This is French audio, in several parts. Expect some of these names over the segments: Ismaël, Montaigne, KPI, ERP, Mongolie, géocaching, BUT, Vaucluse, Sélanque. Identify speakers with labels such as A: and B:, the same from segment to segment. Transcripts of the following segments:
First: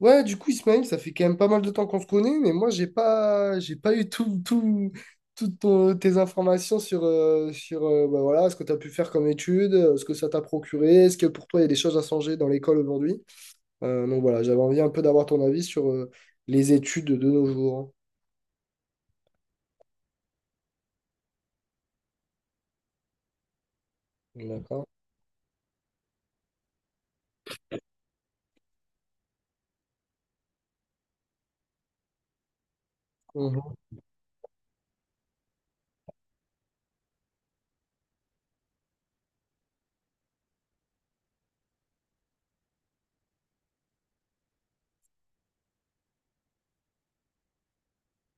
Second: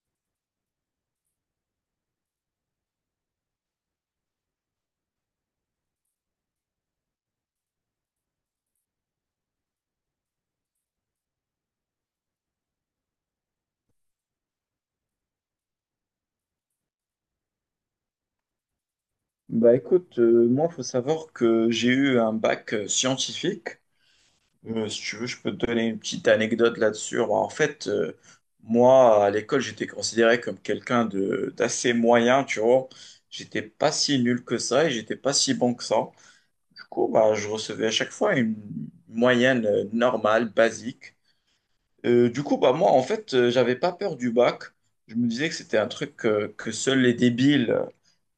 A: Ouais, du coup, Ismaël, ça fait quand même pas mal de temps qu'on se connaît, mais moi, j'ai pas eu toutes tes informations sur, sur bah voilà, ce que tu as pu faire comme études, ce que ça t'a procuré, est-ce que pour toi, il y a des choses à changer dans l'école aujourd'hui? Donc voilà, j'avais envie un peu d'avoir ton avis sur les études de nos jours.
B: Bah écoute, moi, faut savoir que j'ai eu un bac scientifique.
A: Hein. D'accord.
B: Si tu veux, je peux te donner une petite anecdote là-dessus. Alors, en fait, moi, à l'école, j'étais considéré comme quelqu'un de d'assez moyen, tu vois. J'étais
A: Mhm.
B: pas si nul que ça et j'étais pas si bon que ça. Du coup, bah, je recevais à chaque fois une moyenne normale, basique. Du coup, bah moi, en fait, j'avais pas peur du bac. Je me disais que c'était un truc que seuls les débiles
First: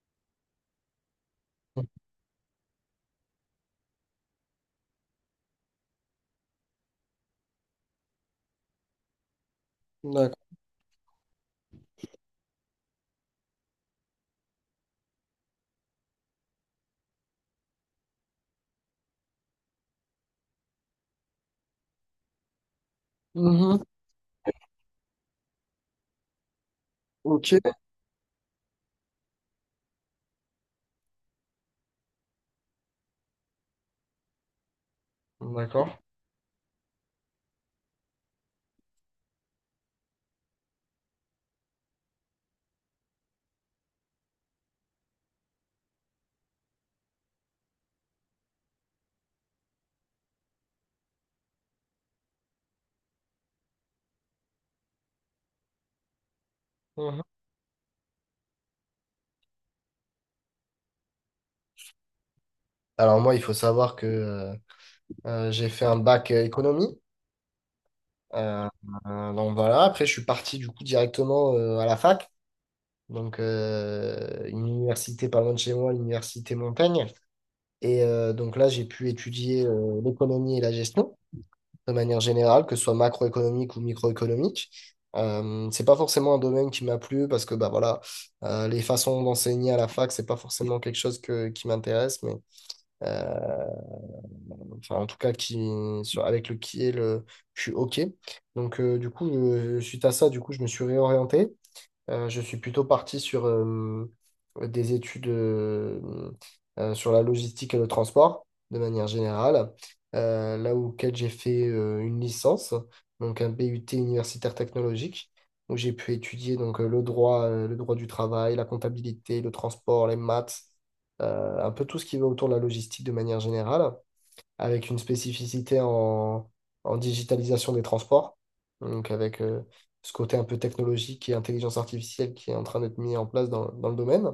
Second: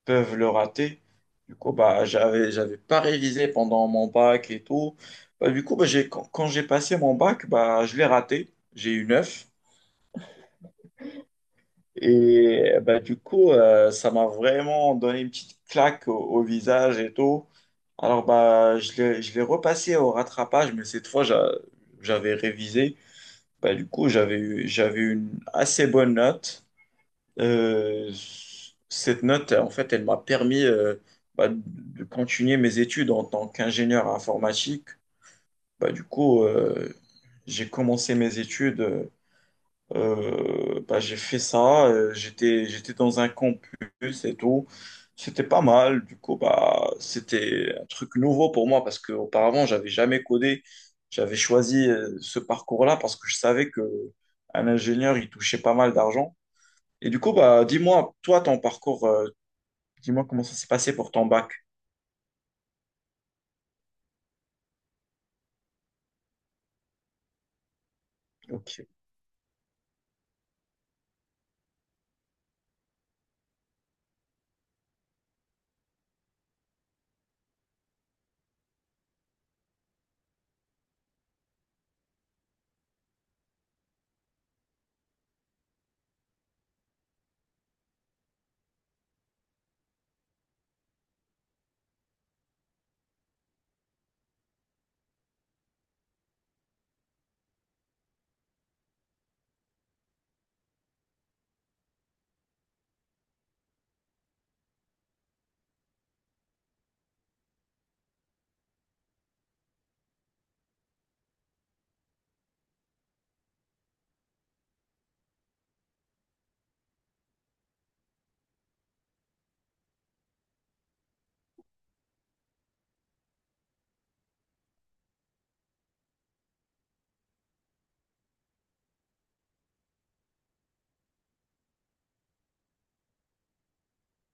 B: peuvent le rater. Du coup, bah, j'avais pas révisé pendant mon bac et tout. Bah, du coup, quand j'ai passé mon bac, bah, je l'ai raté. J'ai eu 9.
A: D'accord.
B: Et bah, du coup, ça m'a vraiment donné une petite claque au visage et tout. Alors, bah, je l'ai repassé au rattrapage, mais cette fois, j'avais révisé. Bah,
A: Mhm.
B: du coup, j'avais eu une assez bonne note.
A: Ok.
B: Euh, cette note, en fait, elle m'a permis bah, de continuer mes études en tant qu'ingénieur informatique. Bah,
A: D'accord.
B: du coup, j'ai commencé mes études, bah, j'ai fait ça, j'étais dans un campus et tout. C'était pas mal, du coup, bah, c'était un truc nouveau pour moi parce qu'auparavant, j'avais jamais codé. J'avais choisi ce parcours-là parce que je savais que un ingénieur, il touchait pas mal d'argent. Et du
A: Mhm.
B: coup, bah, dis-moi, toi, ton parcours, dis-moi comment ça s'est passé pour ton bac.
A: Alors moi, il faut savoir que j'ai fait un bac économie. Euh,
B: Ok.
A: donc voilà, après je suis parti du coup directement à la fac, donc une université pas loin de chez moi, l'université Montaigne. Et donc là j'ai pu étudier l'économie et la gestion de manière générale, que ce soit macroéconomique ou microéconomique. C'est pas forcément un domaine qui m'a plu parce que bah voilà, les façons d'enseigner à la fac, c'est pas forcément quelque chose qui m'intéresse, mais euh, enfin en tout cas qui sur- avec le qui est le je suis OK. Donc du coup je- suite à ça du coup je me suis réorienté. Je suis plutôt parti sur des études sur la logistique et le transport de manière générale. Là auquel j'ai fait une licence, donc un BUT universitaire technologique où j'ai pu étudier donc le droit du travail, la comptabilité, le transport, les maths, un peu tout ce qui va autour de la logistique de manière générale avec une spécificité en digitalisation des transports, donc avec ce côté un peu technologique et intelligence artificielle qui est en train d'être mis en place dans le domaine.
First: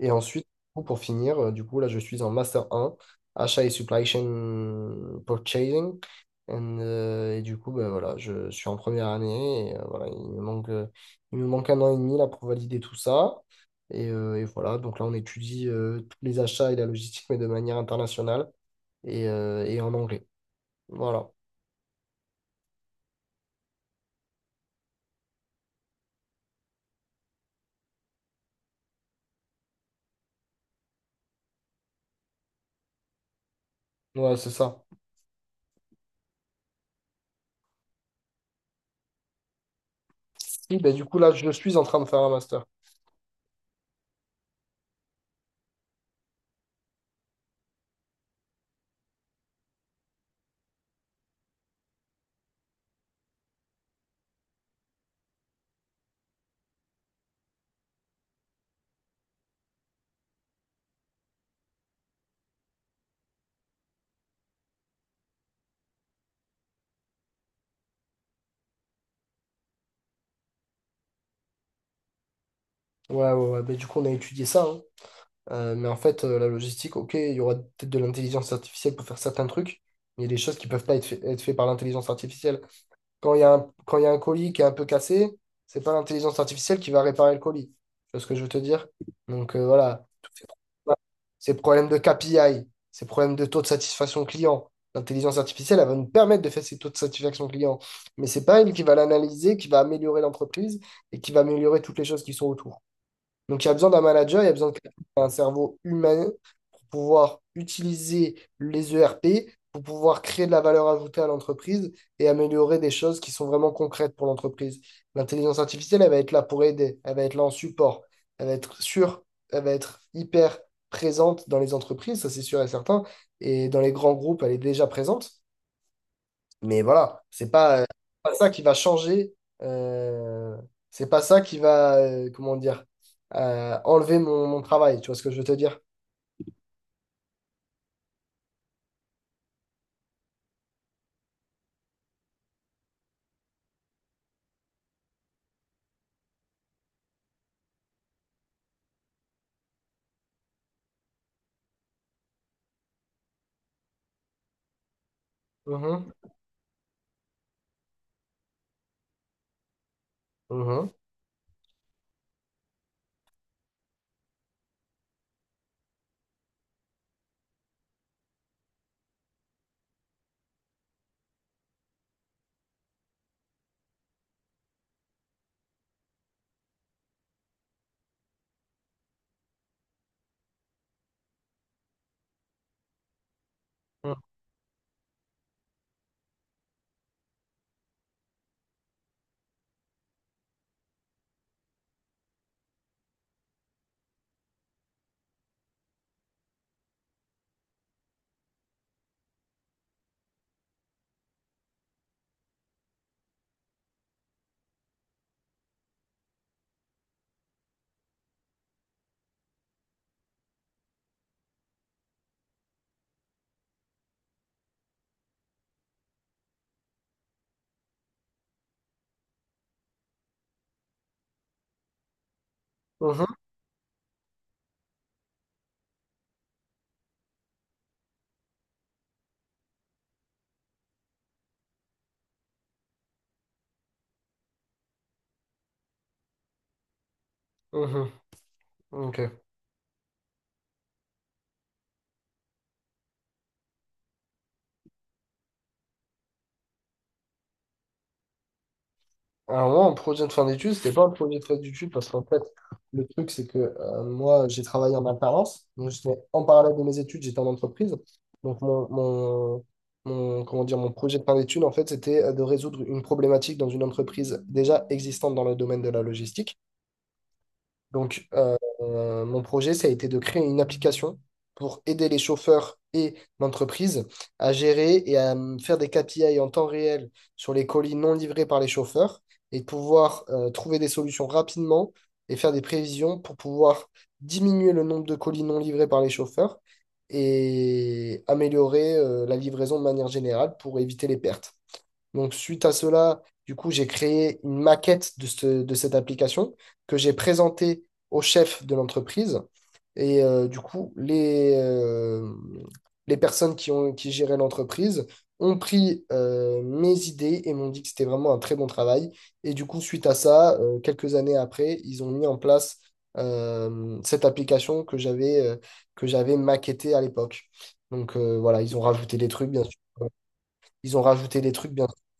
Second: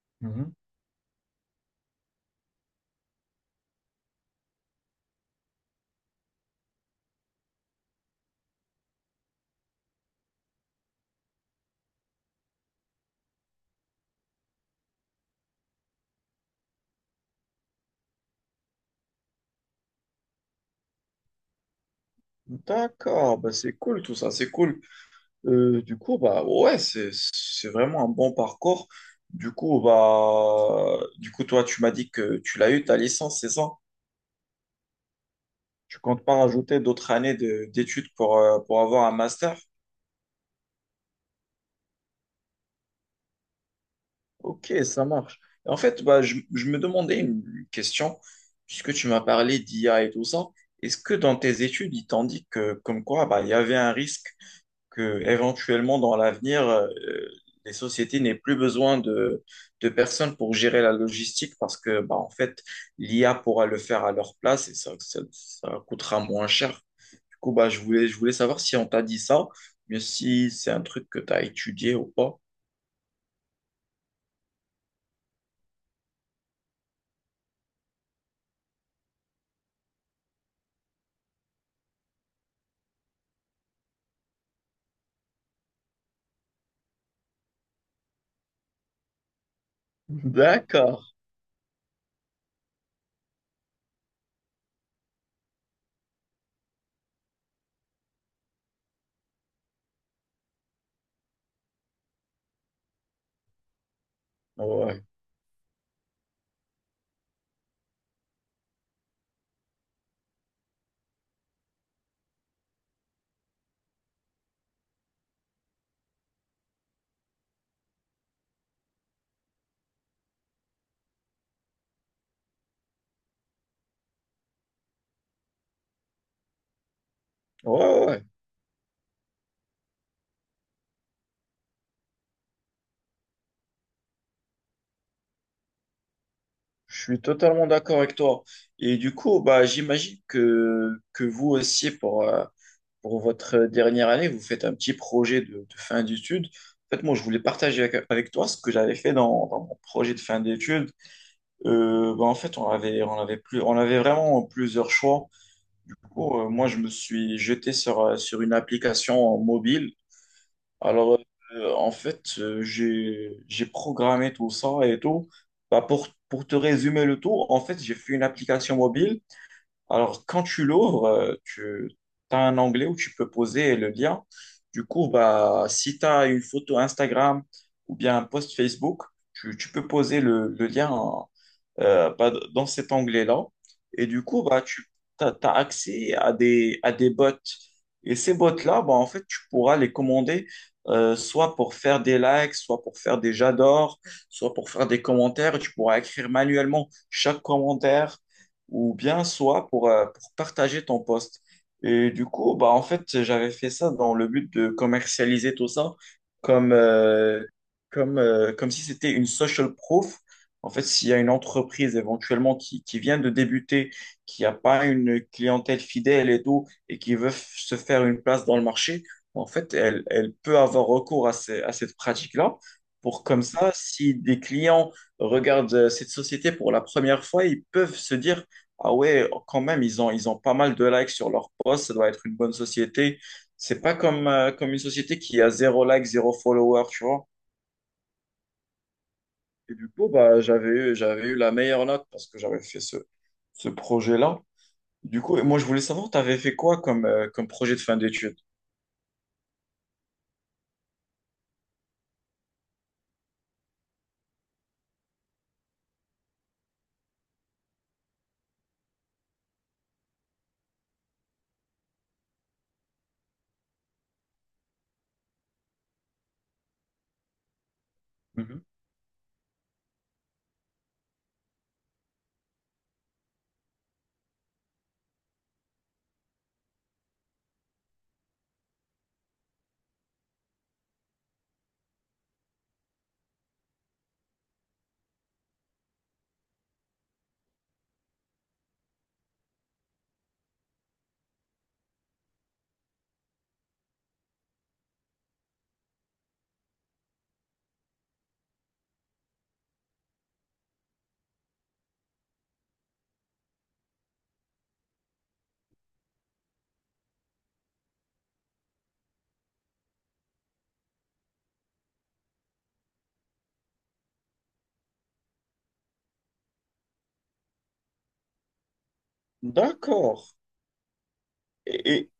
A: Et ensuite,
B: Mhm.
A: pour finir, du coup, là, je suis en Master un achat et supply chain purchasing. And, et du coup, ben, voilà, je suis en première année et voilà, il me manque un an et demi là, pour valider tout ça. Et voilà, donc là, on étudie tous les achats et la logistique, mais de manière internationale et en anglais. Voilà,
B: D'accord, bah c'est cool tout ça, c'est cool. Du coup, bah ouais, c'est vraiment un bon parcours. Du coup, bah du coup, toi, tu m'as dit que tu l'as eu ta licence, c'est ça?
A: ouais, c'est ça.
B: Tu comptes pas rajouter d'autres d'études pour avoir un master?
A: Oui, ben, du coup, là, je suis en train de faire un master.
B: Ok, ça marche. En fait, bah, je me demandais une question, puisque tu m'as parlé d'IA et tout ça. Est-ce que dans tes études, ils t'ont dit que, comme quoi, bah, il y avait un risque que, éventuellement, dans l'avenir, les sociétés n'aient plus besoin de personnes pour gérer la logistique parce que, bah, en fait, l'IA pourra le faire à leur place et ça coûtera moins cher. Du coup, bah, je voulais savoir si on t'a dit ça, mais si c'est un truc que tu as étudié ou pas.
A: Ouais, ouais, ouais, ben, du coup, on a étudié ça. Hein. Mais en fait, la logistique, ok, il y aura peut-être de l'intelligence artificielle pour faire certains trucs, mais il y a des choses qui peuvent pas être faites par l'intelligence artificielle. Quand il y a un colis qui est un peu cassé, c'est pas l'intelligence artificielle qui va réparer le colis. Tu vois ce que je veux te dire? Donc voilà, tous ces problèmes-là,
B: D'accord.
A: ces problèmes de KPI, ces problèmes de taux de satisfaction client, l'intelligence artificielle, elle va nous permettre de faire ces taux de satisfaction client, mais c'est pas elle qui va l'analyser, qui va améliorer l'entreprise et qui va améliorer toutes les choses qui sont autour. Donc, il y a besoin d'un manager, il y a besoin de quelqu'un
B: Ouais.
A: qui a un cerveau humain pour pouvoir utiliser les ERP, pour pouvoir créer de la valeur ajoutée à l'entreprise et améliorer des choses qui sont vraiment concrètes pour l'entreprise. L'intelligence artificielle, elle va être là pour aider, elle va être là en support, elle va être sûre, elle va être hyper présente dans les entreprises, ça c'est sûr et certain, et dans les grands groupes, elle est déjà présente. Mais voilà, c'est pas,
B: Ouais, ouais, ouais.
A: pas ça qui va changer. euh, c'est pas ça qui va, comment dire, enlever mon travail. Tu vois ce que je veux te dire?
B: Je suis totalement d'accord avec toi. Et du coup, bah, j'imagine que vous aussi, pour votre dernière année, vous faites un petit projet de fin d'études. En fait, moi, je voulais partager avec toi ce que j'avais fait dans mon projet de fin d'études. Bah, en fait, on avait vraiment plusieurs choix. Du
A: Mhm,
B: coup, moi, je me suis jeté sur, sur une application mobile.
A: mhm,
B: Alors, en fait, j'ai programmé tout ça et tout. Bah, pour te résumer le tout, en fait, j'ai fait une application mobile. Alors, quand tu l'ouvres, tu as un onglet où tu peux poser le lien. Du coup, bah, si tu as une photo Instagram ou bien un post Facebook, tu peux poser le lien bah, dans cet onglet-là. Et du coup, bah, tu as accès à des bots. Et ces bots-là, bah, en fait, tu pourras les commander soit pour faire des likes, soit pour faire des j'adore, soit pour faire des commentaires. Tu pourras écrire manuellement chaque commentaire ou bien soit pour partager ton post. Et du coup, bah, en fait, j'avais fait ça dans le but de commercialiser tout ça comme, euh, comme si c'était une social proof en fait, s'il y a une entreprise éventuellement qui vient de débuter, qui n'a pas une clientèle fidèle et tout, et qui veut se faire une place dans le marché, en fait, elle, elle peut avoir recours à cette pratique-là pour
A: mhm,
B: comme ça, si des clients regardent cette société pour la première fois, ils peuvent se dire, ah ouais, quand même, ils ont pas mal de likes sur leur post, ça doit être une bonne société. C'est pas comme, comme une société qui a zéro like, zéro follower, tu vois.
A: mhm, mhm. Ok.
B: Et du coup, bah, j'avais eu la meilleure note parce que j'avais fait ce projet-là. Du coup, et moi, je voulais savoir, tu avais fait quoi comme, comme projet de fin d'études?
A: Alors moi, en projet de fin d'études, c'était pas un projet de fin d'études parce qu'en fait, le truc, c'est que moi, j'ai travaillé en alternance. Donc, j'étais en parallèle de mes études, j'étais en entreprise. Donc, comment dire, mon projet de fin d'études, en fait, c'était de résoudre une problématique dans une entreprise déjà existante dans le domaine de la logistique. Donc,
B: Mhm.
A: mon projet, ça a été de créer une application pour aider les chauffeurs et l'entreprise à gérer et à faire des KPI en temps réel sur les colis non livrés par les chauffeurs et de pouvoir trouver des solutions rapidement et faire des prévisions pour pouvoir diminuer le nombre de colis non livrés par les chauffeurs et améliorer la livraison de manière générale pour éviter les pertes. Donc, suite à cela, du coup, j'ai créé une maquette de cette application que j'ai présentée au chef de l'entreprise. Et du coup, les personnes qui géraient l'entreprise ont pris mes idées et m'ont dit que c'était vraiment un très bon travail. Et du coup, suite à ça, quelques années après, ils ont mis en place cette application que j'avais maquettée à l'époque. Donc voilà, ils ont rajouté des trucs, bien sûr.
B: D'accord.
A: Ils ont rajouté des trucs, bien
B: Et, et,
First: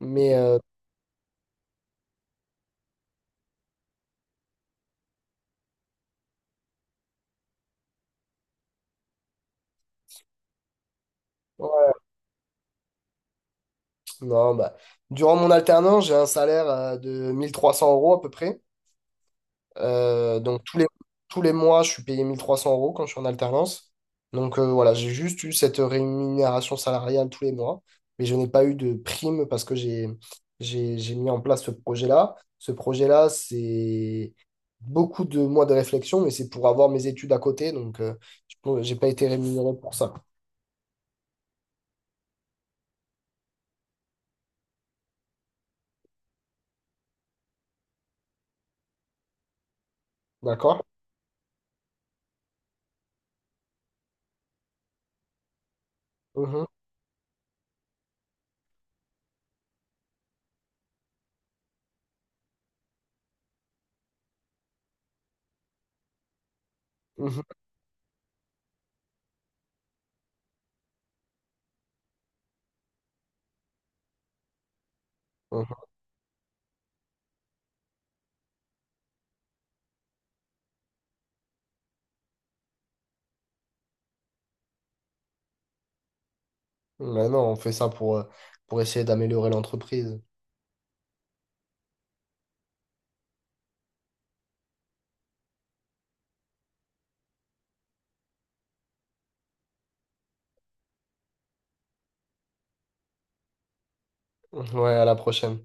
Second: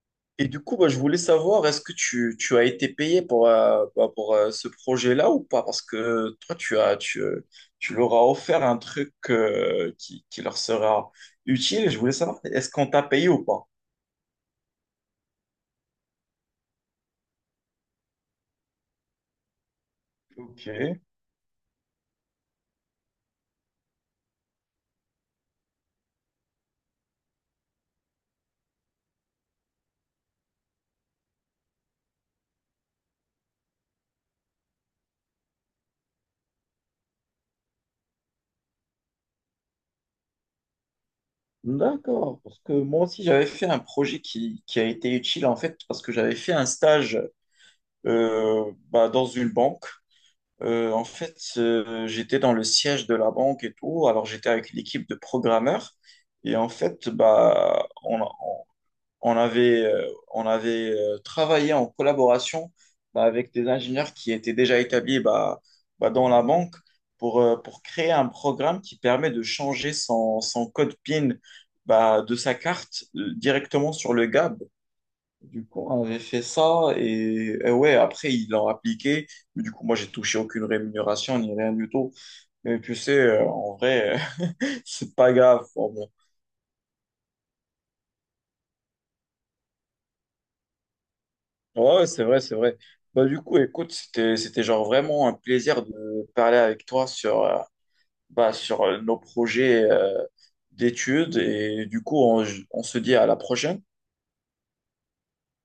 A: mais
B: et du coup, bah, je voulais savoir, est-ce que tu as été payé pour, pour ce projet-là ou pas? Parce que toi, tu leur as offert un truc qui leur sera utile.
A: ouais,
B: Et je voulais savoir, est-ce qu'on t'a payé ou pas?
A: non, bah, durant mon alternance, j'ai un salaire de 1300 € à peu près. Donc
B: Ok.
A: tous les mois, je suis payé 1300 € quand je suis en alternance. Donc voilà, j'ai juste eu cette rémunération salariale tous les mois. Mais je n'ai pas eu de prime parce que j'ai mis en place ce projet-là. Ce projet-là, c'est beaucoup de mois de réflexion, mais c'est pour avoir mes études à côté. Donc je n'ai pas été rémunéré pour ça.
B: D'accord, parce que moi aussi j'avais fait un projet qui a été utile en fait parce que j'avais fait un stage bah, dans une banque.
A: D'accord?
B: En fait, j'étais dans le siège de la banque et tout, alors j'étais avec l'équipe de programmeurs et
A: Mhm,
B: en fait bah, on avait, euh, on avait travaillé en collaboration bah, avec des ingénieurs qui étaient déjà établis bah, dans la banque
A: mhm,
B: pour créer un programme qui permet de changer son code PIN bah, de sa carte directement sur le GAB. Du
A: mhm.
B: coup, on avait fait ça et ouais, après, ils l'ont appliqué. Mais du coup, moi, j'ai touché aucune rémunération ni rien du tout. Mais tu sais, en vrai, c'est pas grave.
A: Mais non, on fait ça pour essayer d'améliorer l'entreprise.
B: Ouais, ouais, c'est vrai, c'est vrai. Bah, du coup, écoute, c'était genre vraiment un plaisir de parler avec toi sur, sur nos projets d'études. Et du coup, on se dit à la prochaine.
A: Ouais, à la prochaine.